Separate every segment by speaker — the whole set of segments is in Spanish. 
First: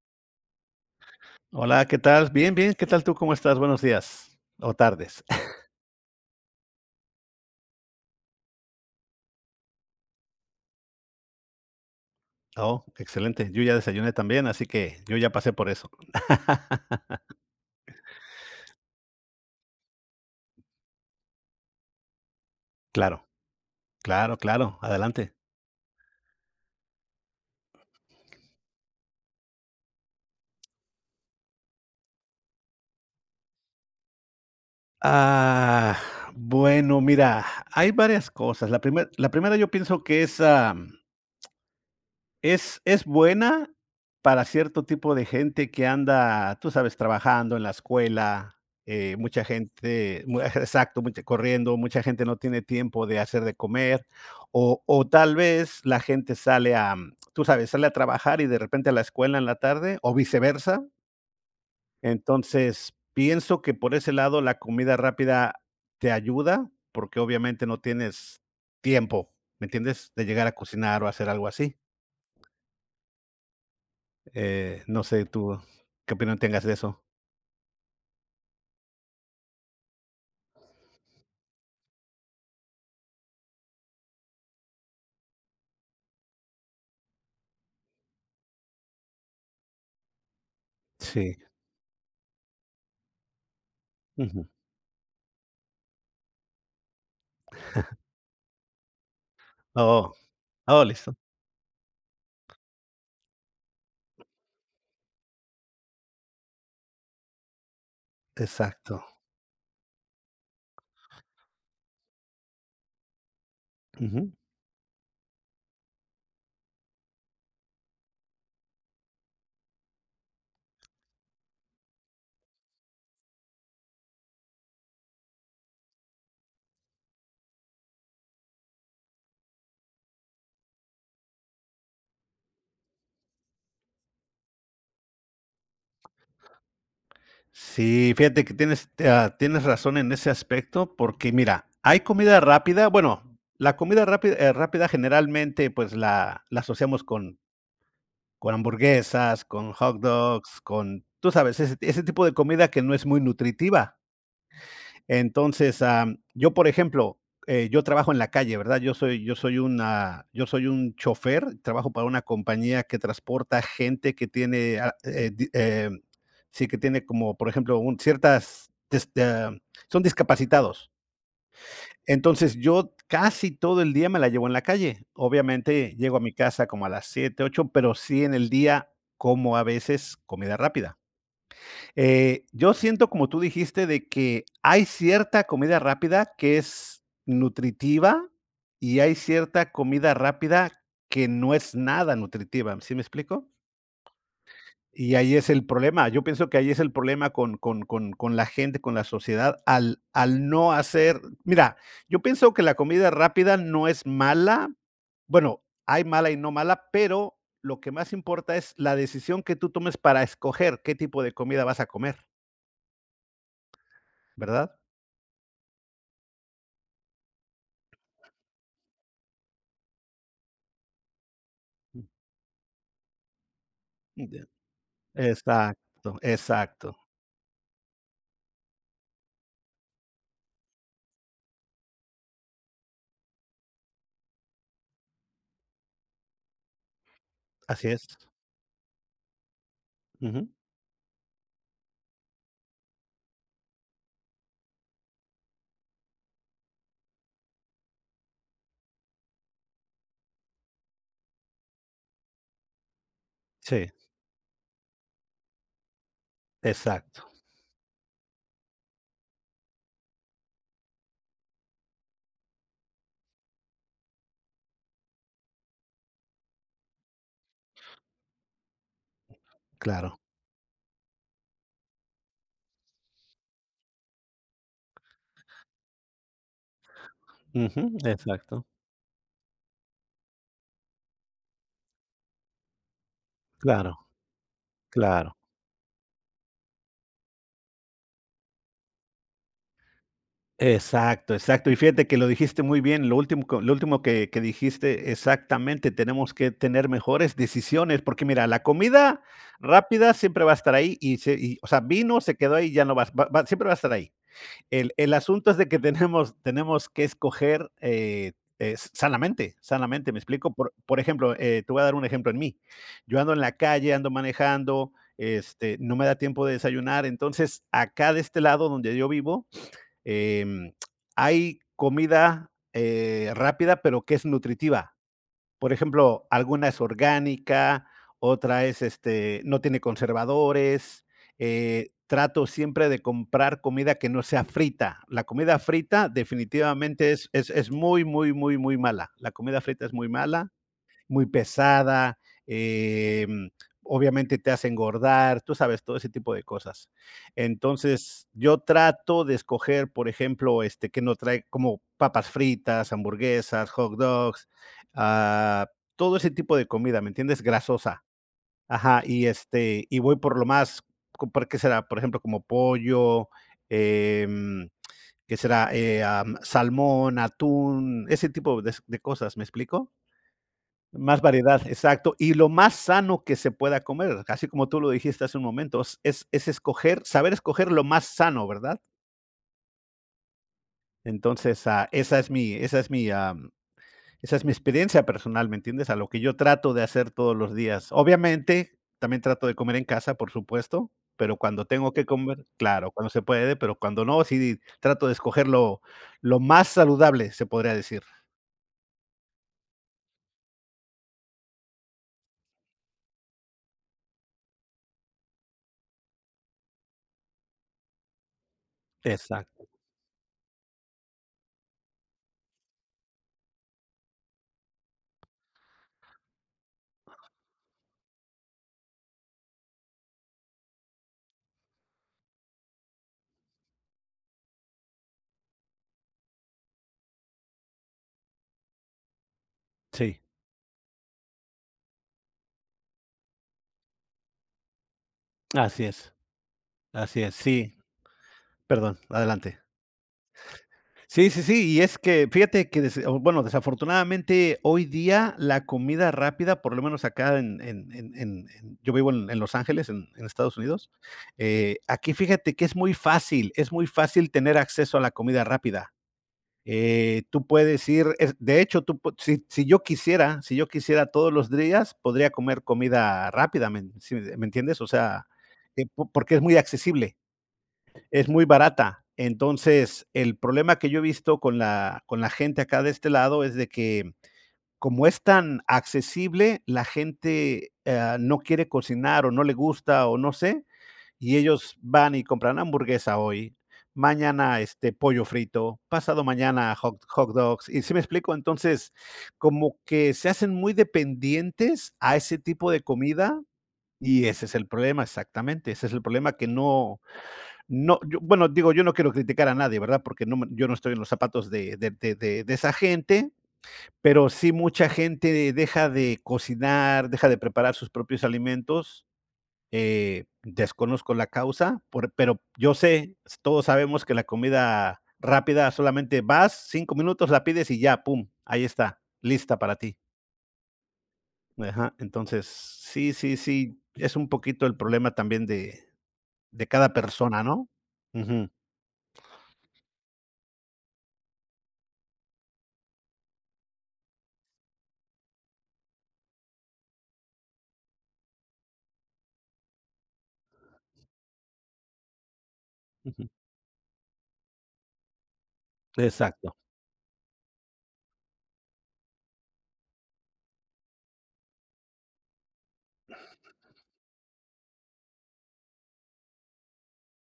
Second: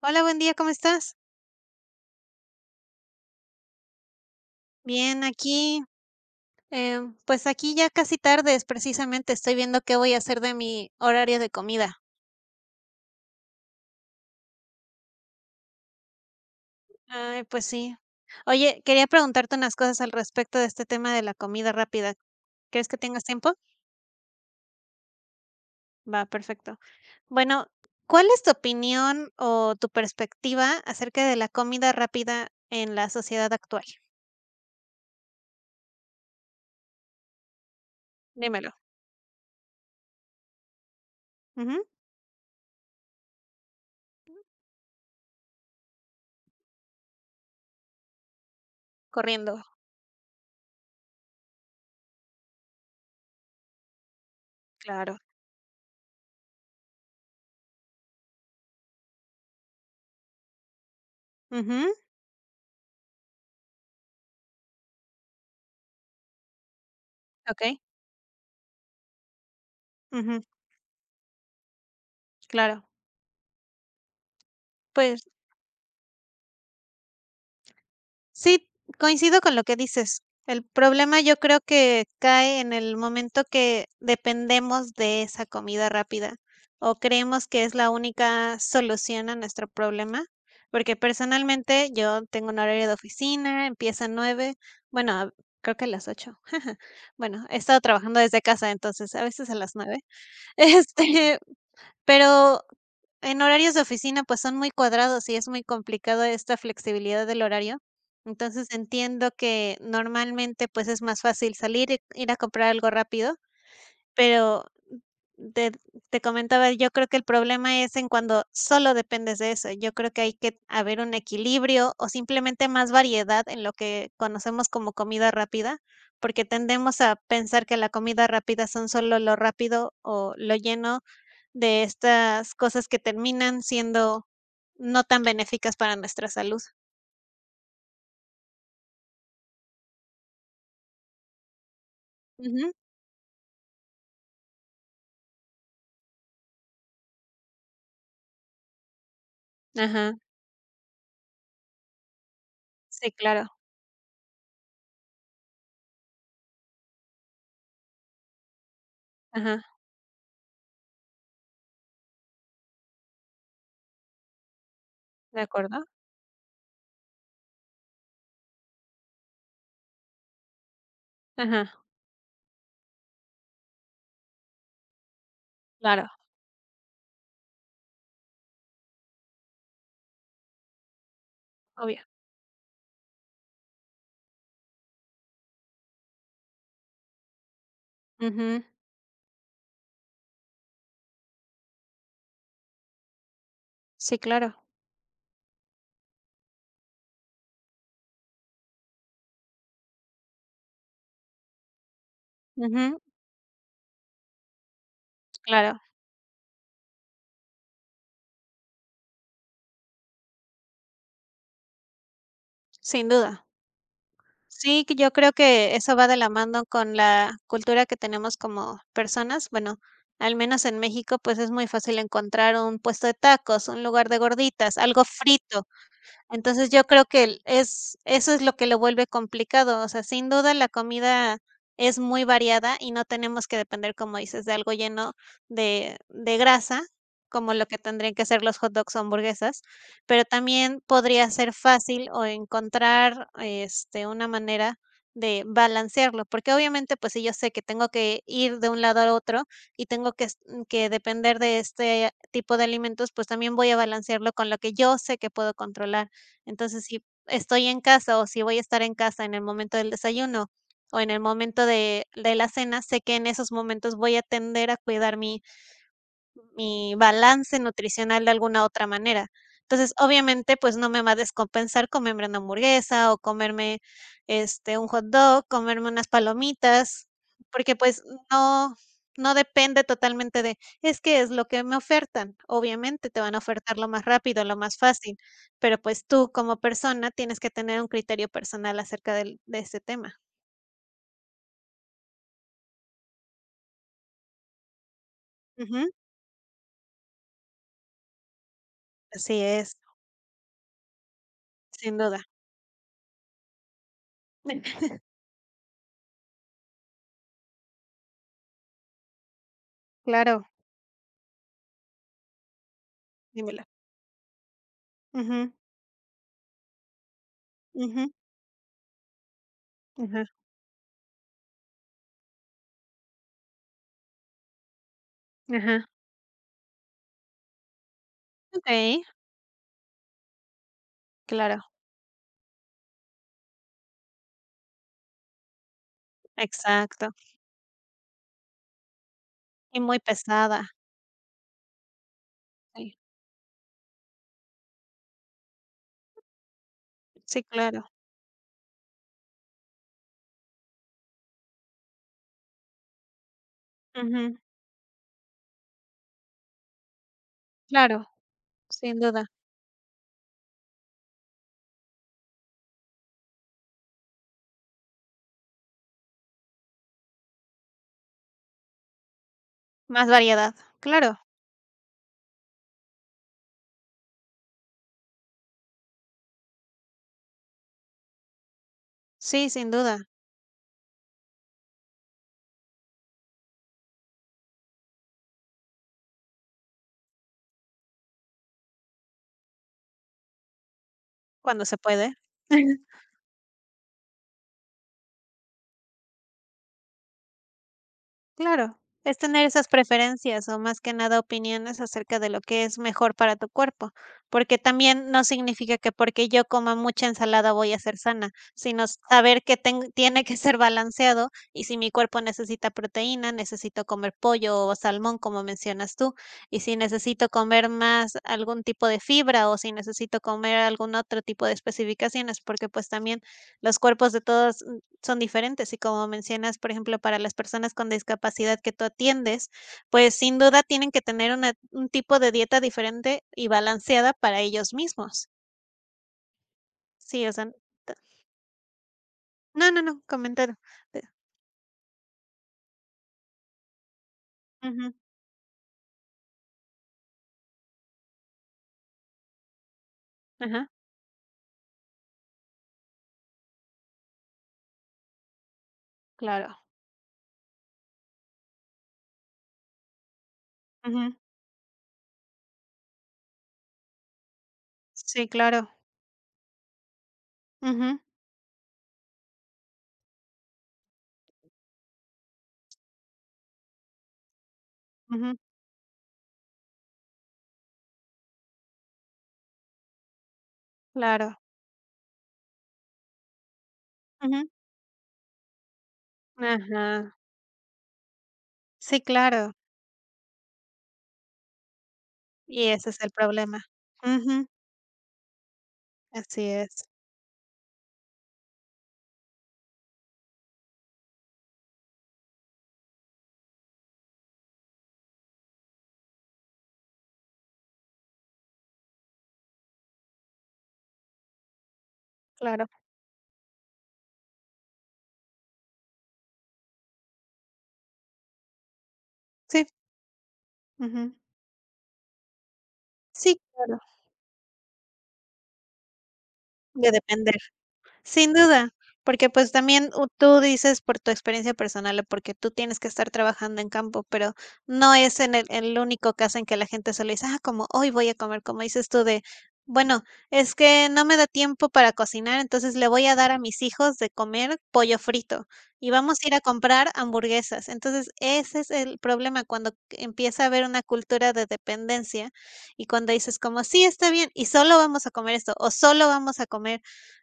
Speaker 1: Hola, buen día, ¿cómo estás?
Speaker 2: Hola, ¿qué tal? Bien, bien, ¿qué tal tú? ¿Cómo estás? Buenos días o
Speaker 1: Bien,
Speaker 2: tardes.
Speaker 1: aquí, pues aquí ya casi tarde es precisamente, estoy viendo qué voy a hacer de mi horario de comida.
Speaker 2: Oh, excelente. Yo ya desayuné también, así que yo ya pasé por eso.
Speaker 1: Ay, pues sí. Oye, quería preguntarte unas cosas al respecto de este tema de la comida rápida. ¿Crees que tengas
Speaker 2: Claro,
Speaker 1: tiempo?
Speaker 2: claro, claro, adelante.
Speaker 1: Va, perfecto. Bueno, ¿cuál es tu opinión o tu perspectiva acerca de la comida rápida en la sociedad actual?
Speaker 2: Ah, bueno, mira, hay varias cosas.
Speaker 1: Dímelo.
Speaker 2: La primera yo pienso que es.
Speaker 1: Ujú,
Speaker 2: Es buena para cierto tipo de gente que anda, tú sabes, trabajando en la escuela, mucha
Speaker 1: corriendo,
Speaker 2: gente mu exacto, mucha corriendo, mucha gente no tiene tiempo de hacer de comer, o
Speaker 1: claro.
Speaker 2: tal vez la gente sale a, tú sabes, sale a trabajar y de repente a la escuela en la tarde, o viceversa.
Speaker 1: Ujú,
Speaker 2: Entonces, pienso que por ese lado la comida rápida te ayuda, porque obviamente
Speaker 1: ok,
Speaker 2: no tienes tiempo, ¿me entiendes? De
Speaker 1: ujú,
Speaker 2: llegar a cocinar o hacer algo así.
Speaker 1: claro.
Speaker 2: No
Speaker 1: Pues
Speaker 2: sé tú qué opinión tengas de eso.
Speaker 1: sí, coincido con lo que dices. El problema yo creo que cae en el momento que dependemos de esa comida rápida o creemos que es la única solución a nuestro problema, porque
Speaker 2: Sí.
Speaker 1: personalmente yo tengo un horario de oficina, empieza a
Speaker 2: Ujú.
Speaker 1: 9, bueno, creo que a las 8. Bueno, he estado trabajando desde casa, entonces a veces a las 9.
Speaker 2: Oh, oh, listo.
Speaker 1: Este, pero en horarios de oficina, pues, son muy cuadrados y es muy complicado esta flexibilidad del horario. Entonces,
Speaker 2: Exacto.
Speaker 1: entiendo que normalmente, pues, es más fácil salir, y ir a comprar algo rápido,
Speaker 2: Ujú.
Speaker 1: pero te te comentaba, yo creo que el problema es en cuando solo dependes de eso. Yo creo que hay que haber un equilibrio o simplemente más variedad en lo que conocemos como comida rápida, porque tendemos a pensar que la comida rápida son solo lo rápido o lo lleno de estas cosas que terminan siendo no tan benéficas para nuestra salud.
Speaker 2: Sí, fíjate que tienes razón en ese aspecto, porque mira, hay comida
Speaker 1: Ujú,
Speaker 2: rápida, bueno, la comida rápida, rápida generalmente pues la asociamos con hamburguesas, con hot
Speaker 1: ajá.
Speaker 2: dogs, con, tú sabes, ese tipo de comida que no es
Speaker 1: Sí,
Speaker 2: muy
Speaker 1: claro.
Speaker 2: nutritiva. Entonces, yo, por ejemplo, yo trabajo en la calle, ¿verdad? Yo soy yo soy
Speaker 1: Ajá,
Speaker 2: una yo soy un chofer, trabajo para una compañía que transporta gente que tiene,
Speaker 1: de acuerdo.
Speaker 2: sí, que tiene como, por ejemplo, un ciertas des am, son discapacitados.
Speaker 1: Ajá,
Speaker 2: Entonces, yo casi todo el día me la llevo en la calle. Obviamente,
Speaker 1: claro,
Speaker 2: llego a mi casa como a las 7, 8, pero sí en el día como a veces comida rápida.
Speaker 1: obvio.
Speaker 2: Yo siento, como tú dijiste, de que hay cierta comida rápida que es nutritiva
Speaker 1: Ujú.
Speaker 2: y hay cierta comida rápida que no es nada nutritiva, ¿sí me explico?
Speaker 1: Sí, claro.
Speaker 2: Y ahí es el problema. Yo pienso que ahí es el problema con la gente, con la sociedad, al no hacer. Mira, yo pienso que la
Speaker 1: Ujú,
Speaker 2: comida rápida no es mala. Bueno,
Speaker 1: claro,
Speaker 2: hay mala y no mala, pero lo que más importa es la decisión que tú tomes para escoger qué tipo de comida vas a comer,
Speaker 1: sin duda.
Speaker 2: ¿verdad?
Speaker 1: Sí, que yo creo que eso va de la mano con la cultura que tenemos como personas. Bueno, al menos en México, pues, es muy fácil encontrar un puesto de tacos, un lugar de
Speaker 2: Ya.
Speaker 1: gorditas, algo frito.
Speaker 2: Exacto,
Speaker 1: Entonces, yo
Speaker 2: exacto.
Speaker 1: creo que el es eso es lo que lo vuelve complicado, o sea, sin duda la comida es muy variada y no tenemos que depender, como dices, de algo lleno de grasa, como lo que
Speaker 2: Así es.
Speaker 1: tendrían que ser los hot dogs o hamburguesas, pero
Speaker 2: Ujú.
Speaker 1: también podría ser fácil o encontrar, este, una manera de balancearlo, porque obviamente, pues, si yo sé que tengo que ir de un lado al otro y tengo que s que depender de este tipo de alimentos, pues, también voy a
Speaker 2: Sí,
Speaker 1: balancearlo con lo que yo sé que puedo controlar. Entonces, si
Speaker 2: exacto,
Speaker 1: estoy en casa o si voy a estar en casa en el momento del desayuno o en el momento de la cena, sé que en esos momentos voy a tender a cuidar mi balance nutricional de alguna otra manera. Entonces,
Speaker 2: claro.
Speaker 1: obviamente, pues no me va a descompensar comerme una hamburguesa o comerme este un hot dog, comerme unas palomitas, porque
Speaker 2: Ujú,
Speaker 1: pues
Speaker 2: exacto.
Speaker 1: no no depende totalmente de, es que es lo que me ofertan. Obviamente te van a ofertar lo
Speaker 2: Claro,
Speaker 1: más rápido, lo más fácil,
Speaker 2: claro.
Speaker 1: pero pues tú como persona tienes que tener un criterio personal acerca de este tema.
Speaker 2: Exacto, exacto. Y fíjate que lo dijiste muy bien, lo último que dijiste,
Speaker 1: Ujú,
Speaker 2: exactamente, tenemos que tener mejores decisiones, porque mira, la comida
Speaker 1: así es,
Speaker 2: rápida siempre va a estar ahí o sea,
Speaker 1: sin duda.
Speaker 2: vino, se quedó ahí, ya no vas va va siempre va a estar ahí. el, el asunto es de que tenemos, tenemos que escoger sanamente, sanamente, me
Speaker 1: Claro,
Speaker 2: explico. Por ejemplo, te voy a dar un ejemplo en mí. Yo ando en la
Speaker 1: dímelo.
Speaker 2: calle, ando manejando,
Speaker 1: Ujú,
Speaker 2: este, no me da tiempo de desayunar, entonces
Speaker 1: ujú,
Speaker 2: acá de este lado donde yo vivo,
Speaker 1: ujú.
Speaker 2: em, hay comida rápida, pero que es nutritiva. Por
Speaker 1: Ajá,
Speaker 2: ejemplo, alguna es orgánica, otra es,
Speaker 1: okey,
Speaker 2: este, no tiene conservadores,
Speaker 1: claro,
Speaker 2: trato siempre de comprar comida que no sea frita. La comida frita definitivamente
Speaker 1: exacto,
Speaker 2: es muy, muy, muy, muy mala. La comida
Speaker 1: y
Speaker 2: frita es
Speaker 1: muy
Speaker 2: muy mala,
Speaker 1: pesada,
Speaker 2: muy pesada,
Speaker 1: sí,
Speaker 2: eh, obviamente te hace engordar, tú sabes, todo ese tipo de cosas.
Speaker 1: sí, claro,
Speaker 2: Entonces, yo trato de escoger, por ejemplo, este, que no trae como papas fritas, hamburguesas, hot
Speaker 1: ujú,
Speaker 2: dogs, ah, todo ese tipo de comida, ¿me entiendes?
Speaker 1: claro,
Speaker 2: Grasosa.
Speaker 1: sin
Speaker 2: Ajá, y
Speaker 1: duda,
Speaker 2: este, y voy por lo más, ¿qué será? Por ejemplo, como pollo, em, ¿qué será? Salmón, atún, ese tipo de cosas, ¿me explico?
Speaker 1: más variedad, claro,
Speaker 2: Más variedad, exacto. Y lo más sano que se pueda comer, así como tú lo dijiste hace un momento, es escoger, saber escoger lo más sano, ¿verdad?
Speaker 1: sí, sin duda,
Speaker 2: Entonces, esa es mi experiencia personal, ¿me entiendes? A lo que yo trato de hacer todos los días. Obviamente, también trato de comer en casa, por supuesto, pero
Speaker 1: cuando
Speaker 2: cuando
Speaker 1: se
Speaker 2: tengo que
Speaker 1: puede.
Speaker 2: comer claro, cuando se puede, pero cuando no, sí trato de escoger lo más saludable, se podría decir.
Speaker 1: Claro, es tener esas preferencias o más que nada opiniones acerca de lo que es mejor para tu cuerpo, porque también no significa que porque yo coma mucha ensalada voy a ser sana, sino saber que
Speaker 2: Exacto,
Speaker 1: tiene que ser balanceado y si mi cuerpo necesita proteína, necesito comer pollo o salmón, como mencionas tú, y si necesito comer más algún tipo de fibra o si necesito comer algún otro tipo de especificaciones, porque pues también los cuerpos de todos son diferentes y como mencionas, por ejemplo, para las personas con discapacidad que tú atiendes, pues
Speaker 2: sí,
Speaker 1: sin duda tienen que tener una, un tipo de dieta diferente y balanceada para ellos mismos.
Speaker 2: así es, así
Speaker 1: Sí, o
Speaker 2: es,
Speaker 1: sea,
Speaker 2: sí.
Speaker 1: t-
Speaker 2: Perdón, adelante.
Speaker 1: no, no, no, comentario. Eh,
Speaker 2: Sí, sí, sí, y es que fíjate que desafortunadamente hoy
Speaker 1: ujú,
Speaker 2: día la comida rápida, por lo menos acá en yo vivo en Los Ángeles, en Estados
Speaker 1: ajá,
Speaker 2: Unidos, aquí fíjate que es muy fácil tener acceso a la comida rápida.
Speaker 1: claro.
Speaker 2: Tú puedes ir es de hecho, tú pu Si yo quisiera, si yo
Speaker 1: Ujú,
Speaker 2: quisiera todos los días, podría comer comida rápida, ¿me sí me entiendes? O sea,
Speaker 1: sí, claro.
Speaker 2: po porque es muy accesible,
Speaker 1: Ujú,
Speaker 2: es muy barata. Entonces, el problema que yo he visto con la gente acá de este lado es de que, como es
Speaker 1: ujú,
Speaker 2: tan accesible, la gente, no quiere cocinar, o no le gusta, o no sé, y
Speaker 1: claro.
Speaker 2: ellos van y compran hamburguesa hoy,
Speaker 1: Ujú,
Speaker 2: mañana, este, pollo frito, pasado mañana
Speaker 1: ajá.
Speaker 2: hot dogs, ¿y sí me explico? Entonces,
Speaker 1: Sí, claro.
Speaker 2: como que se hacen muy dependientes a ese
Speaker 1: Y
Speaker 2: tipo de
Speaker 1: ese es el
Speaker 2: comida,
Speaker 1: problema.
Speaker 2: y ese
Speaker 1: Ujú,
Speaker 2: es el problema, exactamente, ese es el problema
Speaker 1: así
Speaker 2: que
Speaker 1: es,
Speaker 2: no no, yo bueno, digo, yo no quiero criticar a nadie, ¿verdad? Porque no me yo no estoy en los zapatos de esa gente, pero sí mucha gente deja de cocinar, deja de preparar sus propios alimentos, desconozco la causa, por pero yo
Speaker 1: claro.
Speaker 2: sé, s todos sabemos que la comida rápida solamente vas, 5 minutos, la pides y ya, pum, ahí está, lista
Speaker 1: Sí.
Speaker 2: para ti.
Speaker 1: Ujú,
Speaker 2: Ajá, entonces, sí, sí,
Speaker 1: sí, claro.
Speaker 2: sí, es un poquito el problema también de
Speaker 1: De
Speaker 2: cada
Speaker 1: depender.
Speaker 2: persona, ¿no?
Speaker 1: Sin
Speaker 2: Ujú,
Speaker 1: duda, porque, pues, también u tú dices por tu experiencia personal, o porque tú tienes que estar trabajando en campo, pero no es en el único caso en que la gente solo dice: "Ah, como hoy voy a comer", como dices tú de: "Bueno, es que no me da tiempo para cocinar, entonces le voy a
Speaker 2: ujú,
Speaker 1: dar a mis hijos de comer pollo frito, y vamos a ir a
Speaker 2: exacto.
Speaker 1: comprar hamburguesas". Entonces, ese es el problema cuando empieza a haber una cultura de dependencia, y cuando dices como: "Sí, está bien, y solo vamos a comer esto, o solo vamos a comer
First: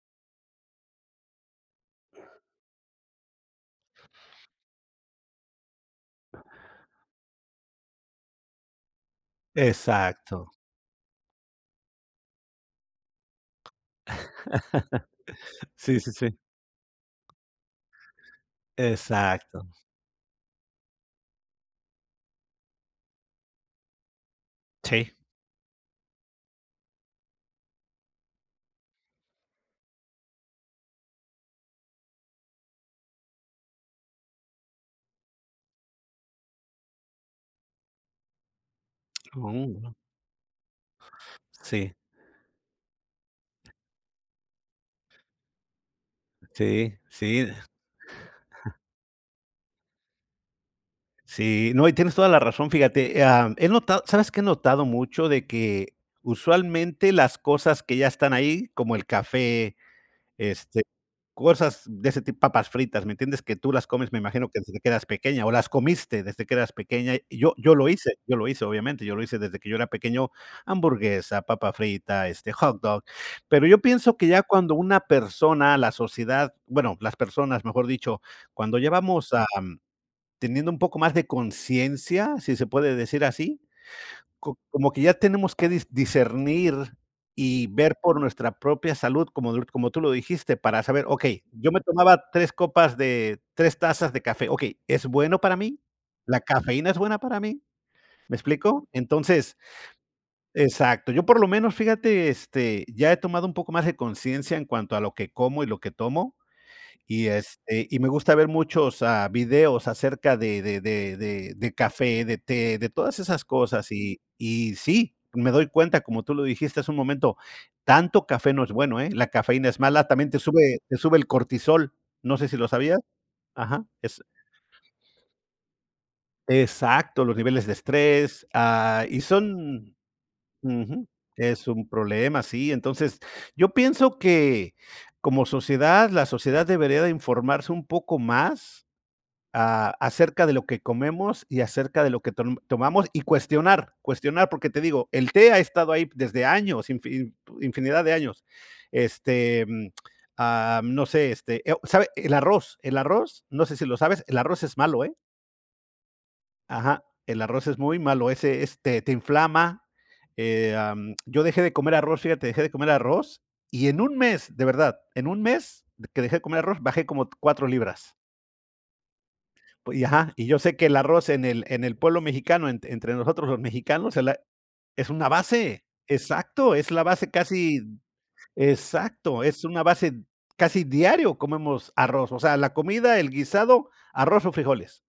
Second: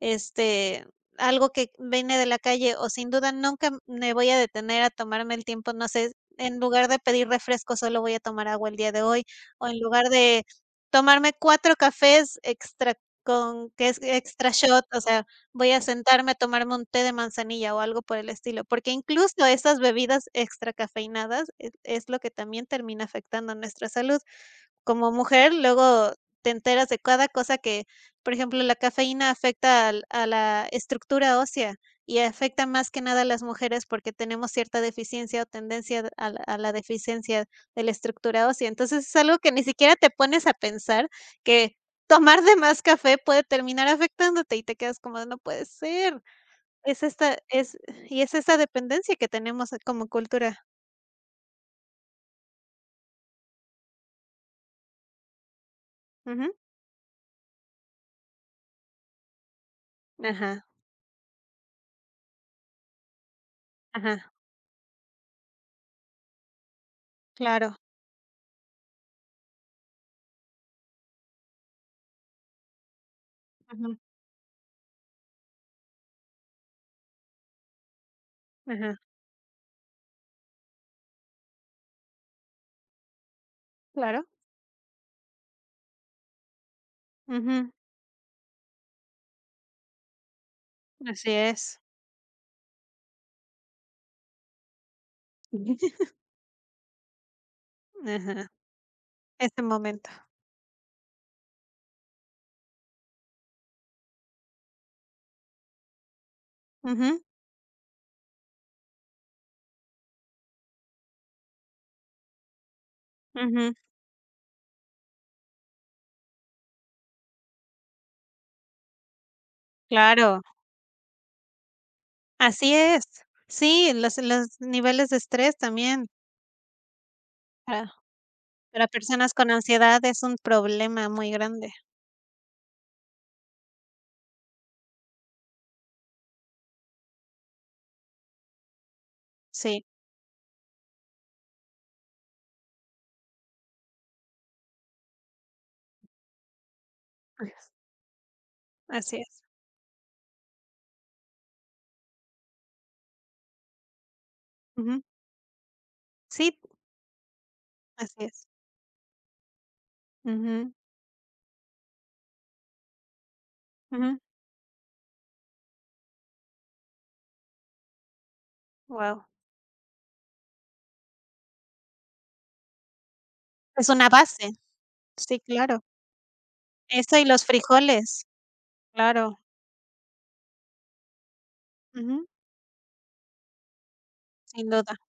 Speaker 1: este, algo que viene de la calle o sin duda nunca me voy a detener a tomarme el tiempo, no sé, en lugar de pedir refresco, solo voy a tomar agua el día de hoy, o en lugar de
Speaker 2: Exacto.
Speaker 1: tomarme 4 cafés extra con que es extra shot, o sea, voy a
Speaker 2: Sí, sí,
Speaker 1: sentarme a
Speaker 2: sí.
Speaker 1: tomarme un té de manzanilla o algo por el estilo, porque incluso
Speaker 2: Exacto.
Speaker 1: esas bebidas extracafeinadas es lo que también termina afectando nuestra salud como
Speaker 2: Sí.
Speaker 1: mujer, luego te enteras de cada cosa que, por ejemplo, la cafeína afecta a la estructura ósea y afecta más que nada a las mujeres porque tenemos cierta deficiencia o tendencia a la deficiencia de la estructura ósea. Entonces es algo que ni
Speaker 2: Mm,
Speaker 1: siquiera te pones a pensar que
Speaker 2: sí,
Speaker 1: tomar de más café puede terminar afectándote y te quedas como, no puede ser.
Speaker 2: sí,
Speaker 1: Es esta,
Speaker 2: sí,
Speaker 1: es, y es esta dependencia que tenemos como cultura.
Speaker 2: sí. No, y tienes toda la razón, fíjate, he notado, ¿sabes qué he notado mucho? De que
Speaker 1: Ujú.
Speaker 2: usualmente las cosas que ya están ahí, como el café,
Speaker 1: Ajá,
Speaker 2: este cosas de ese tipo, papas fritas, ¿me entiendes? Que tú las comes, me
Speaker 1: ajá,
Speaker 2: imagino que desde que eras pequeña, o las comiste desde que eras pequeña. Y
Speaker 1: claro.
Speaker 2: yo lo hice desde que yo era pequeño, hamburguesa, papa frita, este, hot dog. Pero yo
Speaker 1: Ujú,
Speaker 2: pienso que ya cuando una persona, la sociedad, bueno, las personas, mejor dicho, cuando ya
Speaker 1: ajá,
Speaker 2: vamos, am, teniendo un poco más de conciencia, si se puede decir así,
Speaker 1: claro.
Speaker 2: como que ya tenemos que discernir y
Speaker 1: Ujú,
Speaker 2: ver por nuestra propia salud, como, como tú lo dijiste, para saber, ok,
Speaker 1: así
Speaker 2: yo
Speaker 1: es.
Speaker 2: me tomaba tres tazas de café, ok, ¿es bueno para mí? ¿La cafeína es buena para mí? ¿Me
Speaker 1: Ajá,
Speaker 2: explico? Entonces,
Speaker 1: ese momento.
Speaker 2: exacto, yo por lo menos, fíjate, este, ya he tomado un poco más de conciencia en cuanto a lo que como y lo que tomo.
Speaker 1: Ujú,
Speaker 2: Y, este, y me gusta ver muchos, videos acerca de café, de té, de todas esas
Speaker 1: ujú,
Speaker 2: cosas. Y sí, me doy cuenta, como tú lo dijiste hace un momento, tanto café no es bueno, ¿eh? La cafeína es mala, también te
Speaker 1: claro,
Speaker 2: sube te sube el cortisol, no sé si lo
Speaker 1: así
Speaker 2: sabías.
Speaker 1: es.
Speaker 2: Ajá,
Speaker 1: Sí, los
Speaker 2: es
Speaker 1: niveles de estrés también
Speaker 2: exacto, los niveles de
Speaker 1: para
Speaker 2: estrés, y
Speaker 1: personas con
Speaker 2: son
Speaker 1: ansiedad es un problema
Speaker 2: ujú,
Speaker 1: muy
Speaker 2: es
Speaker 1: grande.
Speaker 2: un problema, sí. Entonces, yo pienso que como sociedad, la sociedad debería de informarse un poco más,
Speaker 1: Sí,
Speaker 2: acerca de lo que comemos y acerca de lo que tomamos y cuestionar, cuestionar, porque te digo, el té ha estado ahí desde años, infinidad de años.
Speaker 1: así es.
Speaker 2: Este, no sé, este, ¿sabe? El arroz, no sé si lo sabes, el arroz es
Speaker 1: Ujú,
Speaker 2: malo, ¿eh?
Speaker 1: sí,
Speaker 2: Ajá, el arroz es muy
Speaker 1: así
Speaker 2: malo,
Speaker 1: es.
Speaker 2: ese este, te inflama.
Speaker 1: Ujú,
Speaker 2: Yo dejé de comer arroz, fíjate, dejé de comer arroz y en un
Speaker 1: ujú,
Speaker 2: mes, de verdad, en un mes de que dejé de comer arroz, bajé como 4 libras.
Speaker 1: guau.
Speaker 2: Ajá, y yo sé que el arroz en el pueblo mexicano, entre nosotros los
Speaker 1: Es una
Speaker 2: mexicanos, el a
Speaker 1: base,
Speaker 2: es una
Speaker 1: sí, claro.
Speaker 2: base, exacto, es la
Speaker 1: Eso y
Speaker 2: base
Speaker 1: los
Speaker 2: casi,
Speaker 1: frijoles, claro,
Speaker 2: exacto, es una base. Casi diario comemos
Speaker 1: ujú,
Speaker 2: arroz, o sea, la comida, el guisado, arroz o
Speaker 1: sin duda.
Speaker 2: frijoles,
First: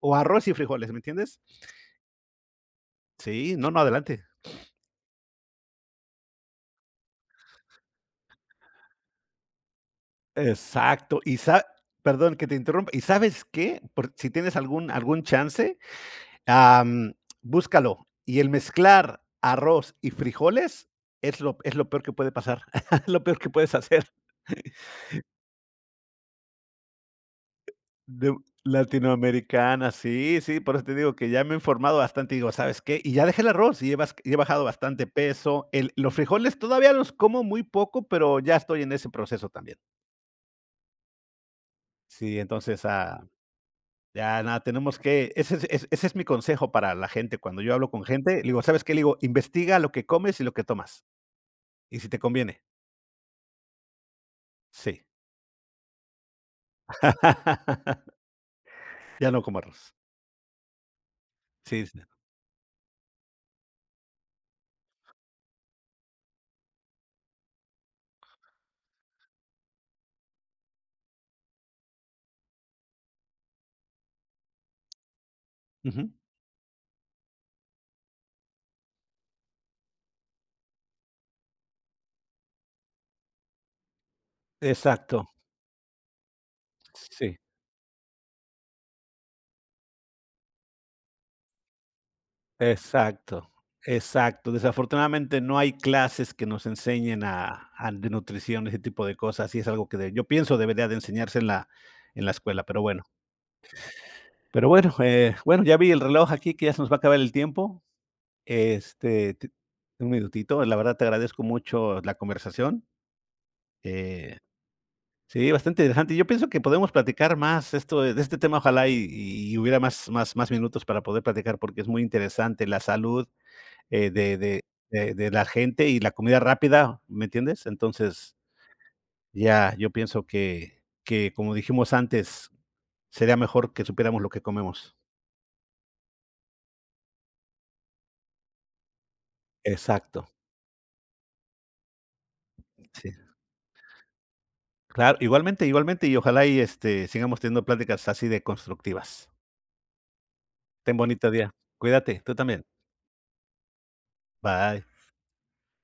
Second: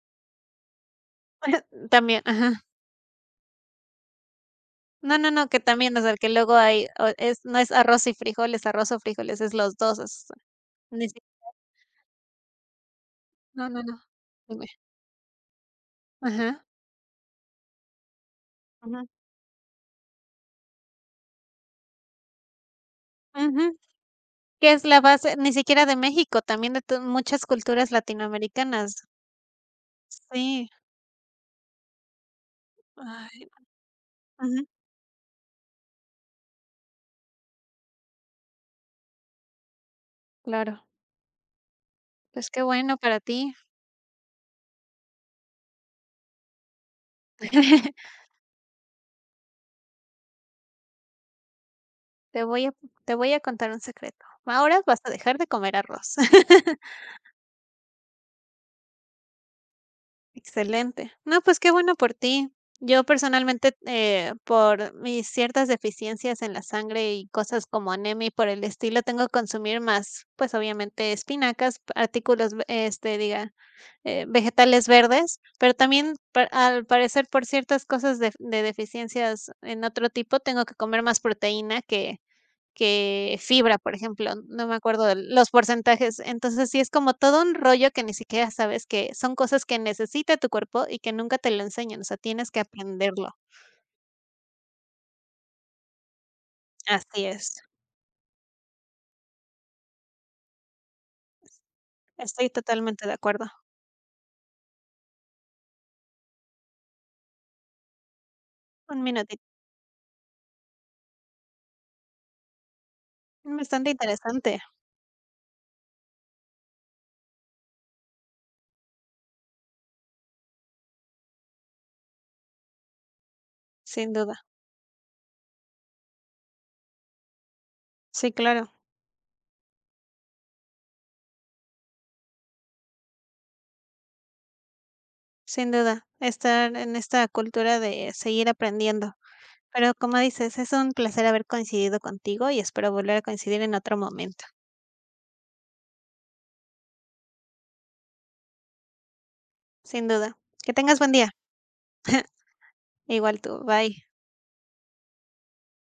Speaker 2: o arroz y frijoles, ¿me entiendes?
Speaker 1: También, ajá.
Speaker 2: Sí, no, no, adelante.
Speaker 1: No, no, no, que también, o sea, que luego hay o es no es arroz y frijoles, arroz o frijoles, es los 2. Es ni si
Speaker 2: Exacto, y sa perdón que te interrumpa, ¿y sabes
Speaker 1: no, no,
Speaker 2: qué?
Speaker 1: no,
Speaker 2: Por si tienes
Speaker 1: dime.
Speaker 2: algún chance.
Speaker 1: Ajá.
Speaker 2: Am, búscalo. Y el
Speaker 1: Ujú.
Speaker 2: mezclar arroz y frijoles es lo peor que puede pasar, lo peor que puedes
Speaker 1: Ujú.
Speaker 2: hacer.
Speaker 1: Que es la base ni siquiera de México, también de tu muchas culturas
Speaker 2: De
Speaker 1: latinoamericanas.
Speaker 2: latinoamericana, sí, sí,
Speaker 1: Sí.
Speaker 2: por eso te digo que ya me he informado bastante, y digo, ¿sabes qué? Y ya
Speaker 1: Ay,
Speaker 2: dejé el arroz, y he
Speaker 1: ujú,
Speaker 2: bajado bastante peso. El los frijoles todavía los como muy poco, pero ya estoy en ese proceso también.
Speaker 1: claro.
Speaker 2: Sí,
Speaker 1: Pues qué
Speaker 2: entonces,
Speaker 1: bueno para ti.
Speaker 2: ya nada, tenemos que ese es mi consejo para la gente. Cuando yo hablo con gente, le digo, ¿sabes qué? Le digo, investiga lo que comes y lo que tomas, y si te
Speaker 1: Te
Speaker 2: conviene.
Speaker 1: voy a te voy a contar un secreto. Ahora vas
Speaker 2: Sí.
Speaker 1: a dejar de comer arroz.
Speaker 2: Ya no como arroz.
Speaker 1: Excelente. No, pues qué
Speaker 2: Sí,
Speaker 1: bueno
Speaker 2: sí.
Speaker 1: por ti. Yo personalmente, por mis ciertas deficiencias en la sangre y cosas como anemia y por el estilo, tengo que consumir más, pues obviamente espinacas, artículos, vegetales verdes, pero
Speaker 2: Ujú.
Speaker 1: también al parecer por ciertas cosas de deficiencias en otro tipo, tengo que comer más proteína que fibra, por ejemplo, no me acuerdo de
Speaker 2: Exacto.
Speaker 1: los porcentajes. Entonces, sí es como
Speaker 2: Sí,
Speaker 1: todo un rollo que ni siquiera sabes que son cosas que necesita tu cuerpo y que nunca te lo enseñan, o sea, tienes que aprenderlo.
Speaker 2: exacto, exacto. Desafortunadamente, no hay clases que nos enseñen
Speaker 1: Así es,
Speaker 2: a de nutrición, ese tipo de cosas, y es algo que de yo pienso debería de enseñarse en la
Speaker 1: estoy
Speaker 2: escuela, pero bueno.
Speaker 1: totalmente de acuerdo.
Speaker 2: Pero bueno, bueno, ya vi el reloj aquí que ya se nos va a acabar el tiempo.
Speaker 1: Un
Speaker 2: Este,
Speaker 1: minutito.
Speaker 2: te un minutito, la verdad te agradezco mucho la conversación,
Speaker 1: Bastante
Speaker 2: eh
Speaker 1: interesante,
Speaker 2: sí, bastante interesante. Yo pienso que podemos platicar más esto de este tema, ojalá y hubiera más, más, más minutos para poder platicar, porque es muy interesante la salud, eh,
Speaker 1: sin duda.
Speaker 2: de de de la gente y la comida rápida, ¿me entiendes?
Speaker 1: Sí,
Speaker 2: Entonces,
Speaker 1: claro,
Speaker 2: ya yo pienso que, como dijimos antes, sería mejor que supiéramos lo que comemos.
Speaker 1: sin duda. Estar en esta cultura de seguir aprendiendo. Pero como
Speaker 2: Exacto,
Speaker 1: dices, es un placer haber coincidido contigo y espero
Speaker 2: sí.
Speaker 1: volver a coincidir en otro momento.
Speaker 2: Claro, igualmente, igualmente, y ojalá y, este, sigamos teniendo pláticas así de constructivas.
Speaker 1: Sin duda. Que
Speaker 2: Ten
Speaker 1: tengas buen día.
Speaker 2: bonito día. Cuídate, tú también.
Speaker 1: Igual tú, bye.
Speaker 2: Bye.